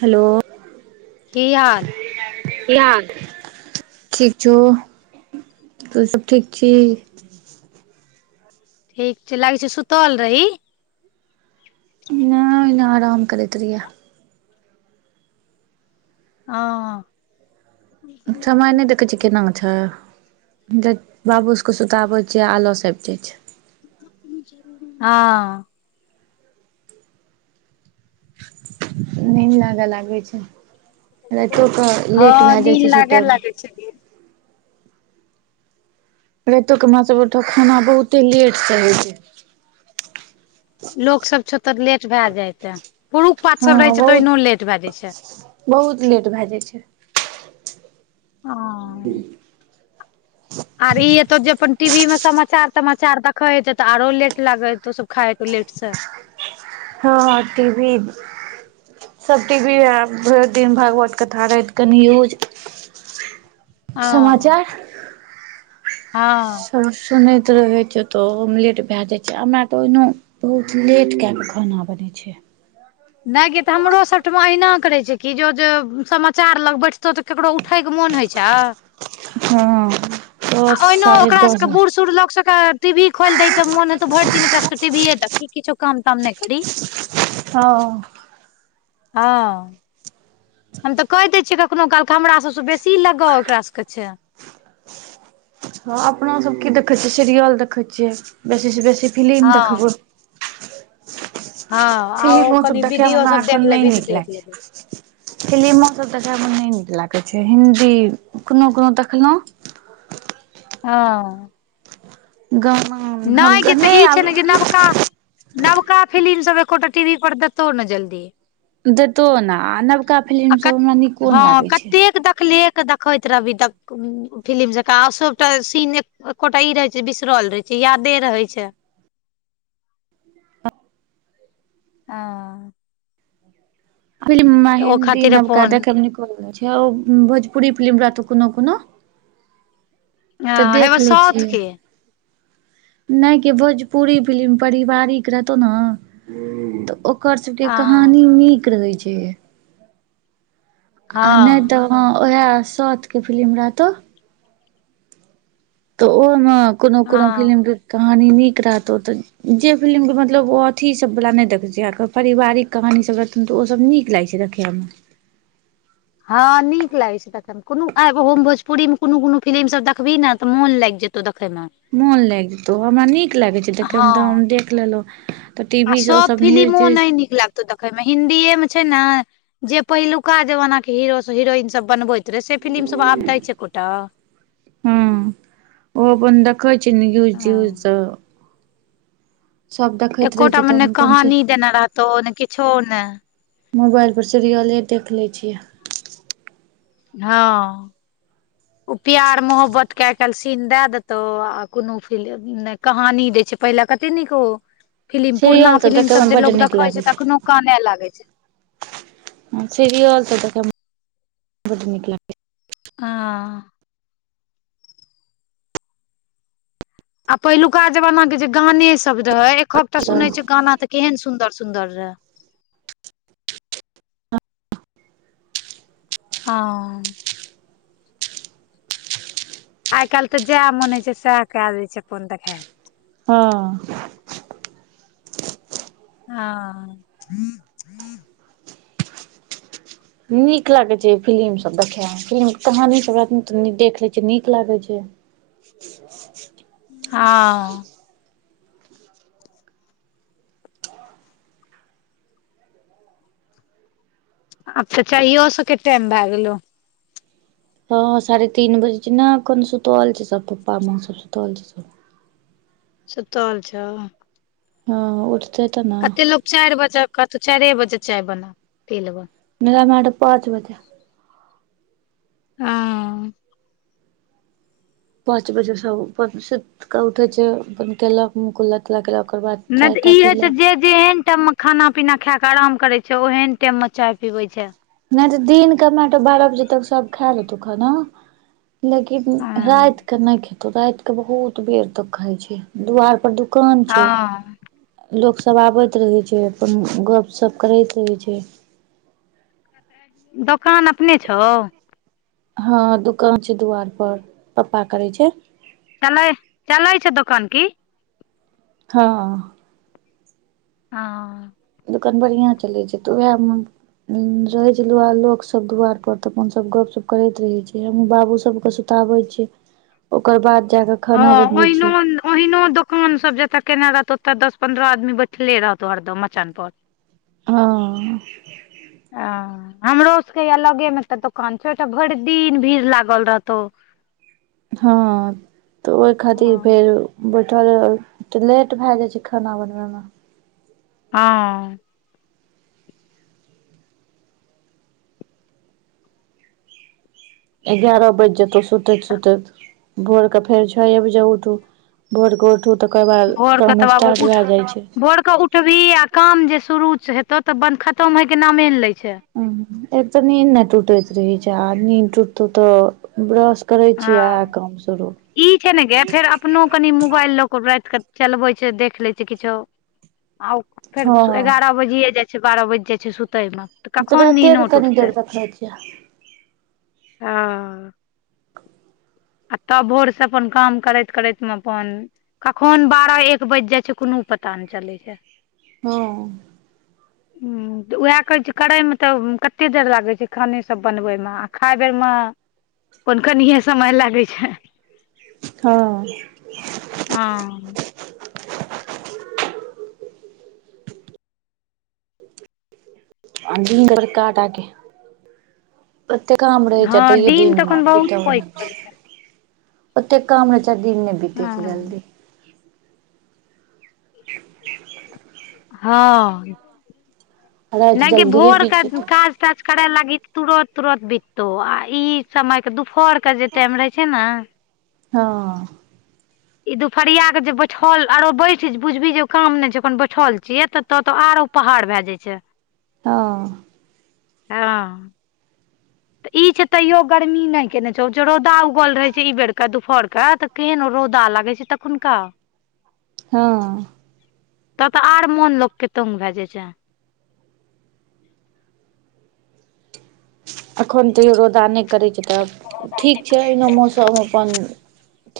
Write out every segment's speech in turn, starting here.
Hello. की हाल की हाल, ठीक छौ, तू सब ठीक छी? ठीक छै, लागै छै सुतल रही। नांइ ओहिना आराम करैत रहियै। आंअ। समय नै देखै छी केना छै जइ बाबू सबके सुताबै छियै आलस आइब जाइ छै। हँ। नींद लागऽ लागै छै राइतो कऽ लेट भेए जाइ छै सुतय म। की छै कि राइतो के हमरा सब ओइठां खाना बहुते लेट सँ होइ छै। लोक सब छौ तऽ लेट भेए जायते पुरुख-पात हँ सब रहै छै तऽ बहुत ओहिनो लेट भेए जाइ छै। बहुत लेट भेए जाइ छै। हँ। ह आर ई एतो जे अपन टी भी में समाचार-तमाचार दखैत छै त आरो लेट लागेतौ सब खाइ तौ लेट से। हँँ टी भी सब टी भी आ भइर दिन भागवत कथा राइत कऽ न्यूज समाचार। हाँ। आ सुनैत रहै छै तऽ ओहो मे लेट भेए जाइ छै हमरा त ओहिनो बहुत लेट केए क खाना बनै छै। नै गे त हमरो सबठमा अहिना करै छै कि जो- जो समाचार लग बैठतो त केकरो उ उठैके मोन होइ छऽ। हँ त ओहिनो ओकरा सबके के बूढ़-सूढ़ लोक सब के टी भी खोइल दै ते मोन हेतौ भइर दिन ओकरा सबके टी भी ये दखी। किछो काम-ताम नै करी। हँ। हँ। हम तऽ कैह दै छियै कखनो काल कऽ हमरा सबसँ बेसी लगाउ ओकरा सबके छै हँ अपना सब की देखै छियै सिरियल देखै छियै बेसी सऽ बेसी फिलिम देखबौ हँ हँ आ ओ फिलिमों हमसब कनि देखय में वीडियो हमरा सब एखन देख नै लेबही तऽ नीक देख लैग लेबही छै। फिलिमो सब देखय में नै नीक लागै छै हिन्दी कुनो-कुनो देखलौं हँ गाम नैय गै छै ई छै न गै नबका नबका फिलिम सब एकोटा टीवी पर देतौ नै जल्दी देतौ ओना आ नबका फिलिम सब हमरा नीको नै लागे छै। एक देखली एक देख देखैत रहबी तक फिलिम जकाँ आ सबटा सीन एकोटा ई रहै छै बिसरल रहै छै छै यादे रहै छै। हाँ फिल्म में तऽ ओ हेन्दी खातिर नबका अपन देखऽ में नीको लगै छै ओ भोजपुरी फिलिम रहतौ कुनो-कुनो तऽ हँ देख हेबे लै साउथ छियै के नै के भोजपुरी फिलिम परिवारिक रहतौ न तऽ ओकर सबके कहानी हँ नीक रहै छै। आ नै हँ तऽ ह ओहै साउथ के फिलिम रहतौ। तऽ ओहो में कोनो-कोनो फिलिम हँ के कहानी नीक रहतौ तऽ जे फिलिम के मतलब ओ अथी सब वला नै देखै छिये कऽ परिवारिक कहानी सब रहतौ तऽ ओसब नीक लागै छै देखै में हँ नीक लागै छै तखन कोनो आय ब भोजपुरी में कुनु-कुनु फिलिम सब देखबही न तऽ मोन लाइग जेतौ देखऽ में मोन लाइग जेतौ हमरा नीक लागै छै देखऽ हँ में तऽ हम देख लेलौं आ सब फिलिमो नहि नीक लागै तऽ देखे में हिन्दीए में छै ने जे पहिलुका जमाना के हीरो सब हिरोइन सब बनबैत से फिलिम सब आब दै छै एकोटा हू ओ अपन देखइ छै न्यूज-त्यूज हँ स रहै एकोटा छै मे तऽ ने हम अपन से कहानी देने रहतौ ने किछो ने मोबाइल पर सीरियले देख लै छियै। हँ ओ प्यार-मोहब्बत के आई-काईल सीन दय देतो आ कोनो फिलम कहानी देय छै पहिले कते नीक ओ फिलिम पुरना सीरियल फिलिम देखैमे सब जे बड्ड लोग नीक देखे छै अखनो काने लागे छै। ह सिरियल त बड नीक लागै हँ आ पहिलुका जमाना के जे गाने सब रहे एकहकटा सुनने छै गाना त केहन सुंदर सुंदर रै। हँ आइ काल्हि तऽ जेह मन होे छै सेह कै दय छै अपन देखाय हँ हँ नीक लागै छै फिलिमसब देखयमे फिलिमके कहानीसब रहथिन तऽ नीक देख लै छीयै नीक लागैत छै हँ ऽ अच्छा चाहियो सब के टाइम भए गेलौ। हँ साढ़े तीन बजे छै ने, कने सुतल छै सब, पप्पा माँ सब सुतल छै सब। सुतल छौ। हँ उठतै तऽ ना। कते लोक चारि बजे कहतौ, तू चारिए बजे चाय बना, पी लेबय। मेरा यहाँ त पाँच बजे। हुं। पाँच बजेसँ अपन सुइत क उठै छै, बनतै या। कुला तुला केलक, ओकर बाद नहि चाय तऽ ई ताय होइ छै पीलक। जे जेहन टाइम मे खाना पीना खाय के आराम करै छै, ओहन टाइम में चाय पीबै छै। नहि तऽ दिन के नै त बारह बजे तक सब खा लेतौ खाना। लेकिन हँ राति के नै खेतौ, राति के बहुत बेर तक खाय छै, दुवार पर दु कान छै। हँ लोकसभ आबैत रहै छै अपन गपशप करैत रहै छै। दोकान अपने छौ। हँ दुकान छै दुआर पर, पप्पा करै छै। चलै, चलै छै दोकान कि? हँ। हां। दोकान बढ़िआं चलै छै तऽ उएह मे रहे छै दु लोक सब दुवार पर त अपन सब गप सप करैत रहे छै, हम बाबू सब के बताबै छै, ओकर बाद जाकऽ हँ ओहिनोन अहिनो कान सब जतय केने रहत ओतय दस पन्द्रह आदमी बैठले रहतौ हरदम मचान पर। हँ। आ। हमरो सबके यै लगे मे एकटा दोकान छै तऽ भरि दिन भीड़ लागल रहतौ। हँ तऽ ओय खातिर हँ फेर बैठल तऽ लेट भए जाइ छै खाना बनबै मे। हँ। एगारह बैज जेतौ सुतैत सुतैत। भोरकेऽ फेर छोये बजे उठू, भोरकेऽ उठू तकर बाद भोर के काम तऽ बाबू स्टार्ट उठ भ जाइ छै। भोर क उ ठबीही आ काम जे शुरू हेतौ तऽ खतम होइके नामे ने लै छै। एक तऽ नीन्द नहि टुटैत रहै छै आदमी उठता तऽ ब्रश करै छियै आ हँ काम शुरू ई छै ने गे फेर अपनो कनि मोबाइल लऽ क राति कऽ चलबै छै देख लए छै किछो आ फेर हँ एगारह बजिये जाइ छै बारह बाजि जाइ छै सुतयमे। तऽ हम त कखन रायते क नीनो कनी टूटतै देर देखै छियै। हँ। आ तब भोरसँ अपन काम करैत करैत मे अपन कखन बारह एक बाजि जाइ छै कोनो पता नहि चलै छै। हँ। ह तऽ ओएह कहैत छियौ करैमे तऽ कते देर लागै छै खाने सब बनबै मे आ खाइ बेरमे हुनका अनाहिये समय लागैत छै। हँ। हां। आ दिन त बरका टा के। अते काम रहे छै हँ तइयो दिन दीन तखन बहुत बीतऽ वाला पैघ करै छै नय। ओते काम रहै छै आ दिन नै बीते छै हँ जल्दी। हँ राति नेकी जल्दिए भोर बीत क जेतै काज काज करय लागी तुरत तुरत बिततौ आ ई समय के दुपहर के जे टाइम रहै छै ने हँ। ई दुपहरिया के जे बैठल आरो बैठ बुझबी जे काम नहि छै बैठल छियै त तो आरो पहाड़ भए जाय छै। हँ। हँ। तऽ ई छै तैयो गर्मी नहि केने छो जे रौदा उगल रहैत छै ई बेरके दुपहरके तऽ तेहन रौदा लागै छै तखून का। हँ। त तऽ आर मोन लोकके तंग भ जाइ छै। अखन तैयो रौदा नहि करे छै तब ठीक छै एहने मौसम त अइ मे अपन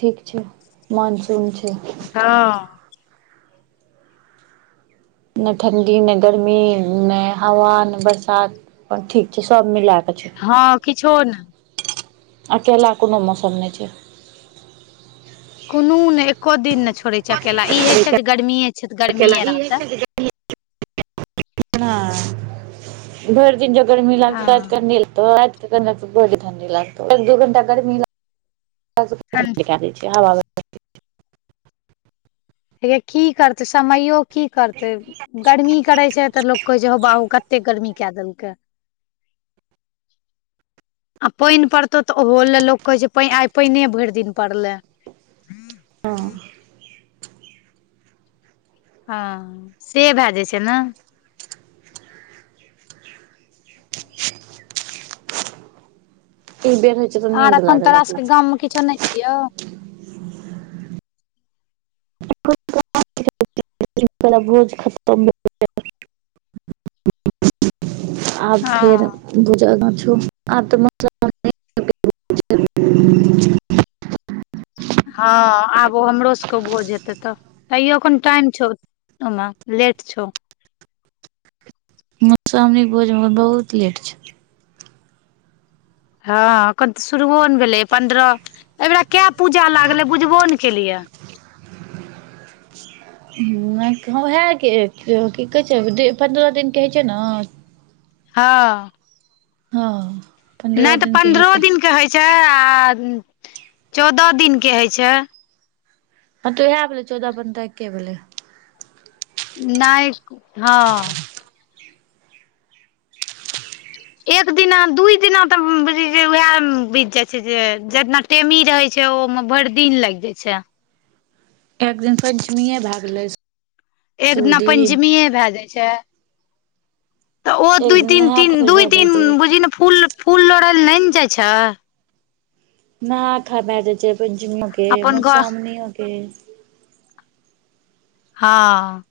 ठीक छै मानसून छै। हँ। ने ठण्डी ने गर्मी ने हवा ने बरसात अपन ठीक छै सब मिला क छै। हँ किछो ने। अकेला कोनो मौसम नहि छै। कोनो ने एको दिन ने छोड़ै छै अकेला ई है छै जे गर्मीे छै तऽ गर्मीेये रहते। [inaudible] भरि दिन जे गर्मी हँ लागते रायतऽ क नय लगतय। बड़ी ठण्डी लागतौ दू घंटा ठण्ड [unintelligible] हवा। हेया की करते समयो की करते। गर्मी करै छै तऽ लोक कहै छै हौ बाऊ कते गर्मी क देलकै। [inaudible] आ पानि पड़तौ तऽ ओहो ले लोक कहे छै आइ पानि भरि दिन पड़ले। हँ। हँ से भए जाय छैय ने। [inaudible] आर अखन लागऽ तोरा लागै सबके गाममे किछो नहि छियौ। एक तोरा भोज खतम भेल [unintelligible] आब हँ फेर दु जगह छौ [unintelligible] हँ आब ओ हमरो सबके भोज हेतै तऽ तैयो एखन टाइम छौ। ओना लेट छौ। मधुश्रावणीक भोज मे एखन बहुत लेट छौ। हँ अखन तऽ शुरुओ ने भेलय पन्द्रह अहिबेरा कय पूजा लागलै बुझबो ने केलियै। नहि हँ उहे के कि कहै छैय पन्द्रह दिनके होय छैय ने। हँ। हँ। पन्द्रह नहि तऽ दिन के पन्द्रहो हेतै दिनके होय छैय आ चौदह दिनके होय छैय। ह त उहे भेलै चौदह पन्द्रह एके भेलै। नहि हँ। एक दिना दू दिना तऽ बुजही जे उहे मे बीत जाय छैय जे टेमी रहय छैय ओमे भरि दिन लागि जाय छैय। एक दिन पंचमीेये भय गेलै। एक शुरू दिना दिन पंचमीये भय जाय छै। तऽ ओ एक दू दिन नहा तीन खाय दू भए जाइ दिन छै बुझही ने फूल फूल लोढ़य लेल नहि ने जाय छै। ना खयबा के चाही पंचमीयो के अपन घर मधुश्रावणीयो के। हाँ।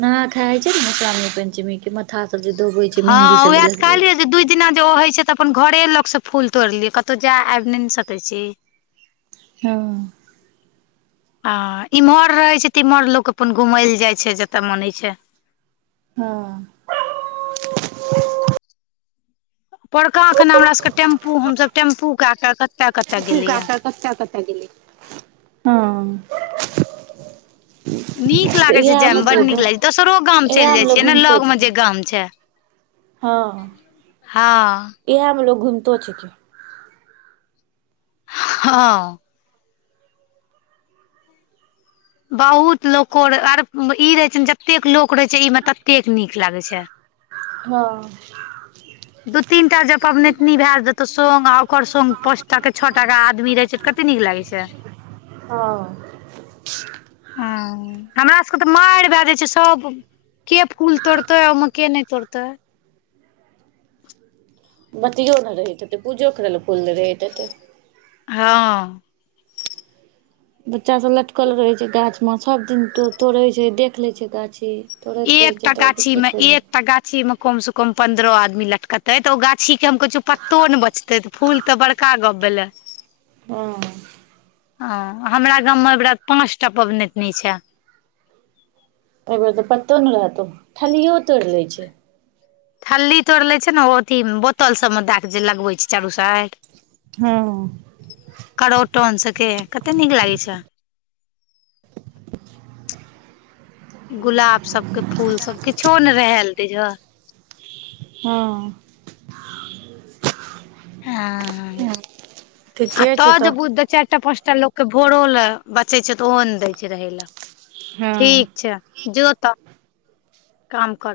नहा खाय छैय न मधश्रावणी पंचमी के माथा सब जे धोवे छै। हँ मेहंदी सब ओहे जे त लगबै कहलियै छै जे दिना जे ओ होय छैय तऽ अपन घरे लग से फूल तोड़ि लियऽ कतउ जाय आबि नहि न सकै छी। हँ। हँ इम्हर रहै छैय तऽ इम्हर लोक अपन घुमै ले जाय छैय जतऽ मोन होइ छै। हँ। पौरकां खना हमरा सबके टेम्पु हम सब टेम्पु कय के कतऽ कतऽ टेम्पु कय गेलियै के कतऽ कतऽ गेलियै, हां। नीक लागय छैय जाय में बड नीक लागय छैय दोसरो गाम चलि इएह मे जाय लोग छियै ने घुमिते लग छै। मे जे गाम छैय। हँ, हँ इहे मे लोक घूमितो छैय कि हँ। बहुत लोको आर ई रहय छैय ने जतेक लोक रहय छैय इ मे ततेक नीक लागय छै। हँ। दू तीन टा ज पबनैतनी भय जेतौ संग आ ओकर संग पाँच टाके छअ टाके आदमी रहै छै कते नीक लागै छै। हँ। हँ हमरा सभके तऽ मारि भय जाइ छैय सब के फूल तोड़तय आ ओहि मे के नहि तोड़तय। बतियो नहि रहय देतै पूजो करय लय फूल नहि रहै देतै। हाँ। बच्चा सभ लटकल रहै छैय गाछमे सभ दिन तोड़ै छैय देख लैय छैय गाछी। ई तोड़ैत रहै छै एकटा तब गाछी की मे एक करबै एकटा गाछी मे कम से कम पंन्द्रह आदमी लटकतै त ओ गाछी के हम कहै छियौ पत्तो ने बचतै। ते फूल तऽ बड़का गप भेलै। हुं। आ हमरा गाममे अइबेरा पाँच टा पबनैतिन छै। अहिबेर तऽ पत्तो ने रहतौ ठल्लियो तोड़ि लै छै। खल्ली तोड़ि लै छै ने ओ अथी बोतल सभमे दए कऽ जे लगबैत छै चारू साइड। हँ। करोटन सब के पेड़ कते नीक लागै छै। गुलाब सबके फूल सबके किछो ने रहैल दैये। हँ। हँ, आ ठीके छौ तऽ जे बुद्धतै चारिटा पाँचटा लोक। के भोरो ले बचे छै तऽ ओहो ने दै छै रहय लऽ हँ ठीक छै। जो तऽ काम करगऽ।